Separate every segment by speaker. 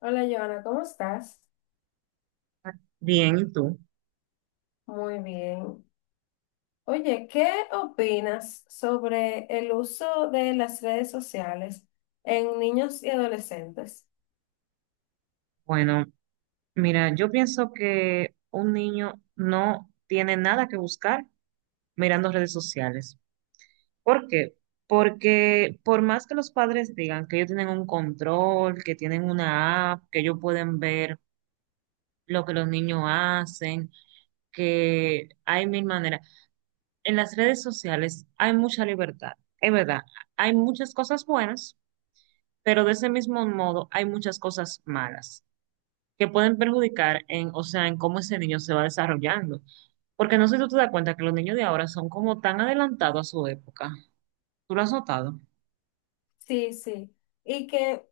Speaker 1: Hola, Joana, ¿cómo estás?
Speaker 2: Bien, ¿y tú?
Speaker 1: Muy bien. Oye, ¿qué opinas sobre el uso de las redes sociales en niños y adolescentes?
Speaker 2: Bueno, mira, yo pienso que un niño no tiene nada que buscar mirando redes sociales. ¿Por qué? Porque por más que los padres digan que ellos tienen un control, que tienen una app, que ellos pueden ver lo que los niños hacen, que hay mil maneras. En las redes sociales hay mucha libertad. Es verdad, hay muchas cosas buenas, pero de ese mismo modo hay muchas cosas malas, que pueden perjudicar en, o sea, en cómo ese niño se va desarrollando. Porque no sé si tú te das cuenta que los niños de ahora son como tan adelantados a su época. ¿Tú lo has notado?
Speaker 1: Sí, sí. Y que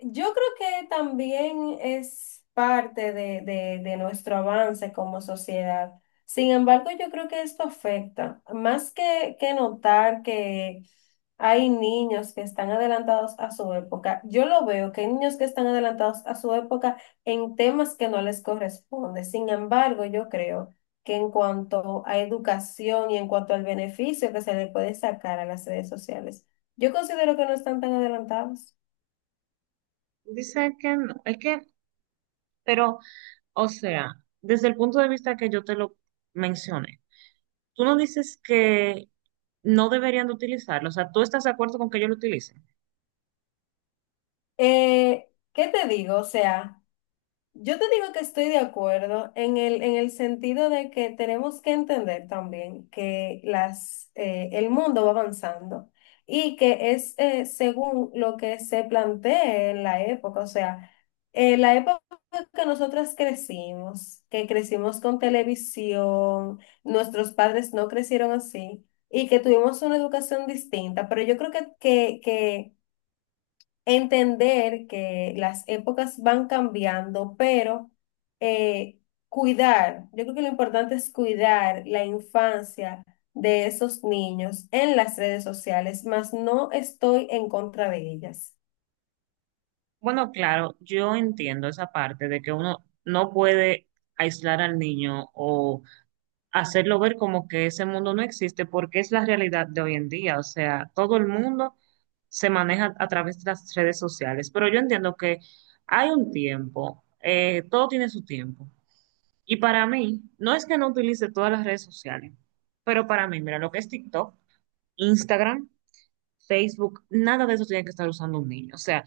Speaker 1: Yo creo que también es parte de, de nuestro avance como sociedad. Sin embargo, yo creo que esto afecta. Más que notar que hay niños que están adelantados a su época, yo lo veo, que hay niños que están adelantados a su época en temas que no les corresponde. Sin embargo, yo creo que en cuanto a educación y en cuanto al beneficio que se le puede sacar a las redes sociales, yo considero que no están tan adelantados.
Speaker 2: Dice que no, es que, pero, o sea, desde el punto de vista que yo te lo mencioné, tú no dices que no deberían de utilizarlo, o sea, tú estás de acuerdo con que ellos lo utilicen.
Speaker 1: ¿Qué te digo? O sea, yo te digo que estoy de acuerdo en el sentido de que tenemos que entender también que el mundo va avanzando y que es según lo que se plantee en la época. O sea, en la época que nosotras crecimos, que crecimos con televisión, nuestros padres no crecieron así y que tuvimos una educación distinta, pero yo creo que entender que las épocas van cambiando, pero eh, cuidar, yo creo que lo importante es cuidar la infancia de esos niños en las redes sociales, mas no estoy en contra de ellas.
Speaker 2: Bueno, claro, yo entiendo esa parte de que uno no puede aislar al niño o hacerlo ver como que ese mundo no existe, porque es la realidad de hoy en día. O sea, todo el mundo se maneja a través de las redes sociales, pero yo entiendo que hay un tiempo, todo tiene su tiempo. Y para mí, no es que no utilice todas las redes sociales, pero para mí, mira, lo que es TikTok, Instagram, Facebook, nada de eso tiene que estar usando un niño. O sea,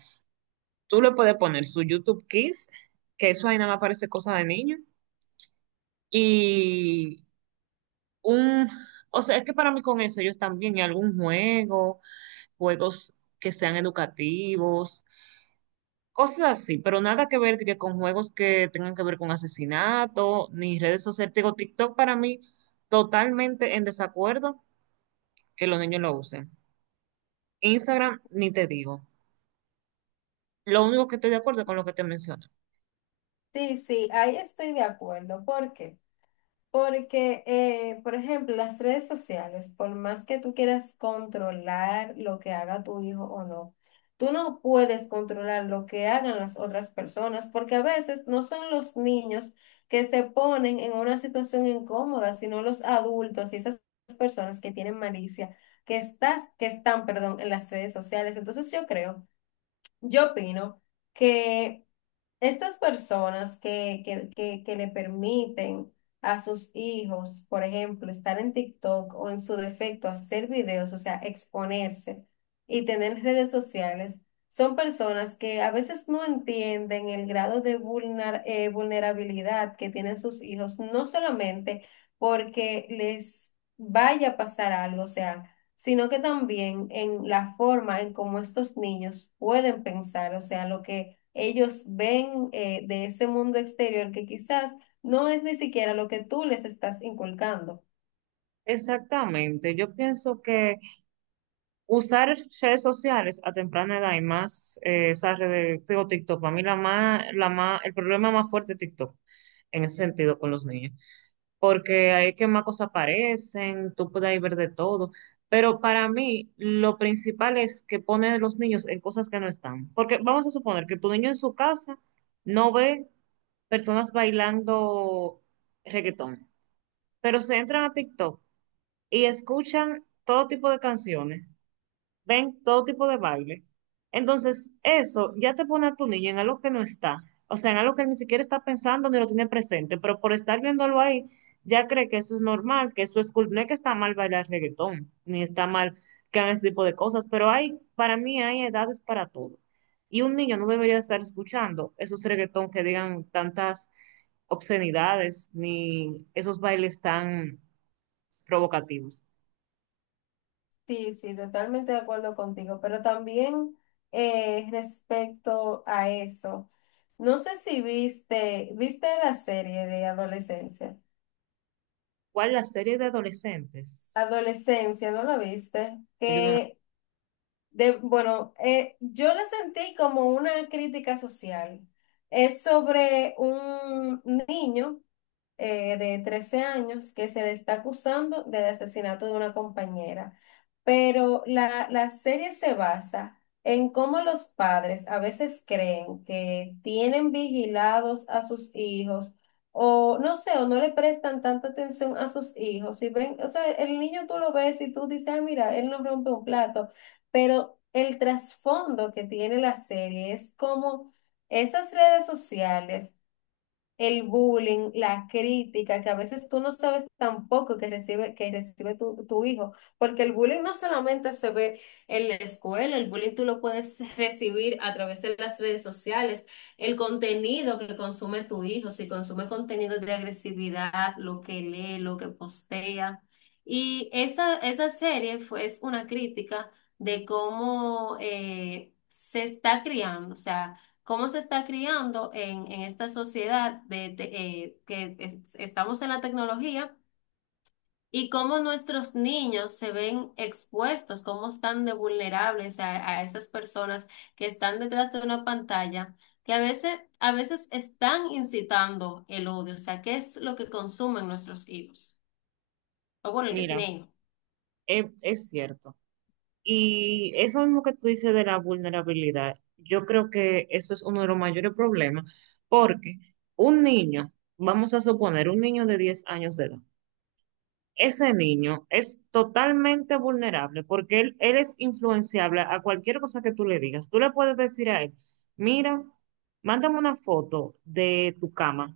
Speaker 2: tú le puedes poner su YouTube Kids, que eso ahí nada más parece cosa de niño. Y un, o sea, es que para mí con eso ellos también, y algún juego, juegos que sean educativos, cosas así, pero nada que ver de que con juegos que tengan que ver con asesinato, ni redes sociales. Digo, TikTok para mí totalmente en desacuerdo que los niños lo usen. Instagram, ni te digo. Lo único que estoy de acuerdo es con lo que te menciono.
Speaker 1: Sí, sí, ahí estoy de acuerdo. Porque por ejemplo, las redes sociales, por más que tú quieras controlar lo que haga tu hijo o no, tú no puedes controlar lo que hagan las otras personas, porque a veces no son los niños que se ponen en una situación incómoda, sino los adultos y esas personas que tienen malicia, que están, perdón, en las redes sociales. Entonces yo creo, yo opino que estas personas que le permiten a sus hijos, por ejemplo, estar en TikTok o en su defecto hacer videos, o sea, exponerse y tener redes sociales, son personas que a veces no entienden el grado de vulnerabilidad que tienen sus hijos, no solamente porque les vaya a pasar algo, o sea, sino que también en la forma en cómo estos niños pueden pensar, o sea, lo que ellos ven de ese mundo exterior que quizás no es ni siquiera lo que tú les estás inculcando.
Speaker 2: Exactamente, yo pienso que usar redes sociales a temprana edad y más, digo, TikTok, para mí la más, el problema más fuerte es TikTok en ese sentido con los niños, porque ahí es que más cosas aparecen, tú puedes ahí ver de todo, pero para mí lo principal es que ponen a los niños en cosas que no están, porque vamos a suponer que tu niño en su casa no ve personas bailando reggaetón, pero se entran a TikTok y escuchan todo tipo de canciones, ven todo tipo de baile. Entonces, eso ya te pone a tu niño en algo que no está, o sea, en algo que ni siquiera está pensando ni lo tiene presente, pero por estar viéndolo ahí, ya cree que eso es normal, que eso es cool. No es que está mal bailar reggaetón, ni está mal que hagan ese tipo de cosas, pero hay, para mí hay edades para todo. Y un niño no debería estar escuchando esos reggaetón que digan tantas obscenidades, ni esos bailes tan provocativos.
Speaker 1: Sí, sí, totalmente de acuerdo contigo, pero también respecto a eso, no sé si viste la serie de adolescencia.
Speaker 2: ¿Cuál la serie de adolescentes?
Speaker 1: Adolescencia, ¿no la viste?
Speaker 2: Yo no la-
Speaker 1: Yo la sentí como una crítica social. Es sobre un niño de 13 años que se le está acusando del asesinato de una compañera. Pero la serie se basa en cómo los padres a veces creen que tienen vigilados a sus hijos o no sé, o no le prestan tanta atención a sus hijos. Y ven, o sea, el niño tú lo ves y tú dices, ah, mira, él no rompe un plato, pero el trasfondo que tiene la serie es como esas redes sociales, el bullying, la crítica, que a veces tú no sabes tampoco que recibe tu hijo, porque el bullying no solamente se ve en la escuela, el bullying tú lo puedes recibir a través de las redes sociales, el contenido que consume tu hijo, si consume contenido de agresividad, lo que lee, lo que postea. Y esa serie es una crítica de cómo se está criando, o sea, cómo se está criando en esta sociedad que estamos en la tecnología y cómo nuestros niños se ven expuestos, cómo están de vulnerables a esas personas que están detrás de una pantalla, que a veces están incitando el odio, o sea, qué es lo que consumen nuestros hijos, o bueno, el que
Speaker 2: Mira,
Speaker 1: tiene hijos.
Speaker 2: es cierto. Y eso mismo que tú dices de la vulnerabilidad, yo creo que eso es uno de los mayores problemas, porque un niño, vamos a suponer un niño de 10 años de edad, ese niño es totalmente vulnerable porque él es influenciable a cualquier cosa que tú le digas. Tú le puedes decir a él, mira, mándame una foto de tu cama,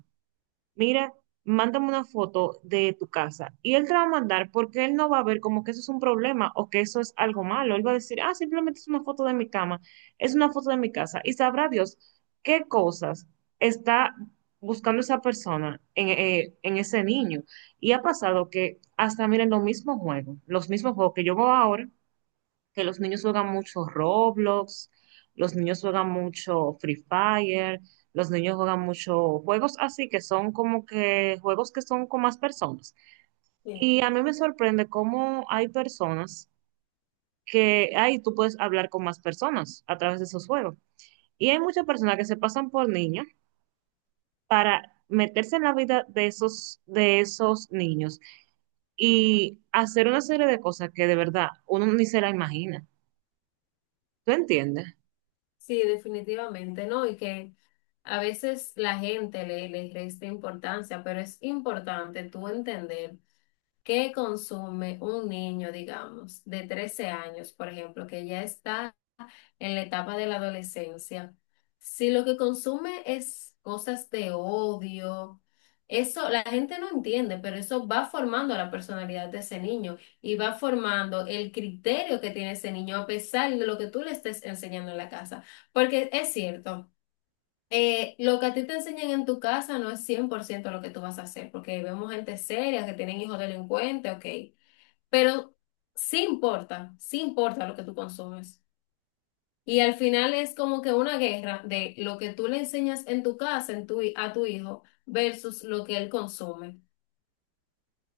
Speaker 2: mira, mándame una foto de tu casa. Y él te va a mandar porque él no va a ver como que eso es un problema o que eso es algo malo. Él va a decir, ah, simplemente es una foto de mi cama, es una foto de mi casa. Y sabrá Dios qué cosas está buscando esa persona en, en ese niño. Y ha pasado que hasta, miren, los mismos juegos que yo veo ahora que los niños juegan mucho Roblox, los niños juegan mucho Free Fire, los niños juegan mucho juegos así que son como que juegos que son con más personas.
Speaker 1: Sí,
Speaker 2: Y a mí me sorprende cómo hay personas que ahí tú puedes hablar con más personas a través de esos juegos. Y hay muchas personas que se pasan por niños para meterse en la vida de esos niños y hacer una serie de cosas que de verdad uno ni se la imagina. ¿Tú entiendes?
Speaker 1: sí, definitivamente, ¿no? Y que a veces la gente le resta importancia, pero es importante tú entender. ¿Qué consume un niño, digamos, de 13 años, por ejemplo, que ya está en la etapa de la adolescencia? Si lo que consume es cosas de odio, eso la gente no entiende, pero eso va formando la personalidad de ese niño y va formando el criterio que tiene ese niño a pesar de lo que tú le estés enseñando en la casa. Porque es cierto. Lo que a ti te enseñan en tu casa no es 100% lo que tú vas a hacer, porque vemos gente seria que tienen hijos delincuentes, ok, pero sí importa lo que tú consumes. Y al final es como que una guerra de lo que tú le enseñas en tu casa, en tu, a tu hijo, versus lo que él consume.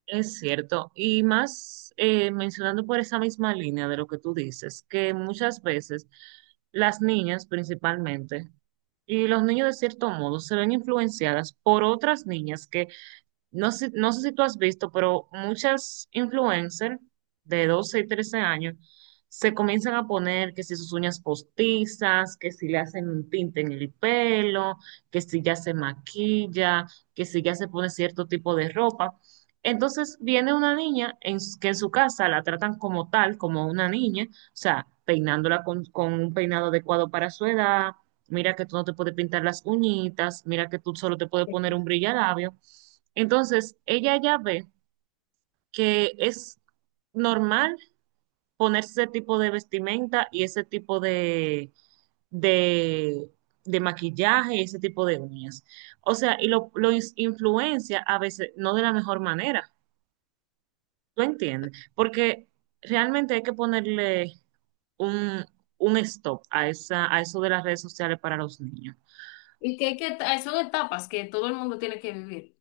Speaker 2: Es cierto, y más mencionando por esa misma línea de lo que tú dices, que muchas veces las niñas principalmente y los niños de cierto modo se ven influenciadas por otras niñas que no sé si tú has visto, pero muchas influencers de 12 y 13 años se comienzan a poner que si sus uñas postizas, que si le hacen un tinte en el pelo, que si ya se maquilla, que si ya se pone cierto tipo de ropa. Entonces viene una niña que en su casa la tratan como tal, como una niña, o sea, peinándola con un peinado adecuado para su edad. Mira que tú no te puedes pintar las uñitas, mira que tú solo te puedes poner un brillalabio. Entonces, ella ya ve que es normal ponerse ese tipo de vestimenta y ese tipo de, de maquillaje y ese tipo de uñas. O sea, y influencia a veces no de la mejor manera, ¿tú entiendes? Porque realmente hay que ponerle un, un stop a a eso de las redes sociales para los niños.
Speaker 1: Hay que son etapas que todo el mundo tiene que vivir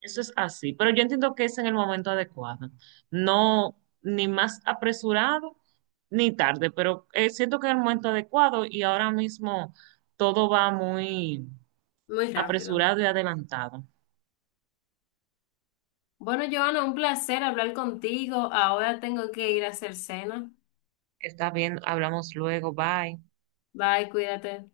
Speaker 2: Eso es así, pero yo entiendo que es en el momento adecuado, no ni más apresurado ni tarde, pero siento que es el momento adecuado y ahora mismo todo va muy
Speaker 1: muy rápido.
Speaker 2: apresurado y adelantado.
Speaker 1: Bueno, Joana, un placer hablar contigo. Ahora tengo que ir a hacer cena.
Speaker 2: Está bien, hablamos luego, bye.
Speaker 1: Bye, cuídate.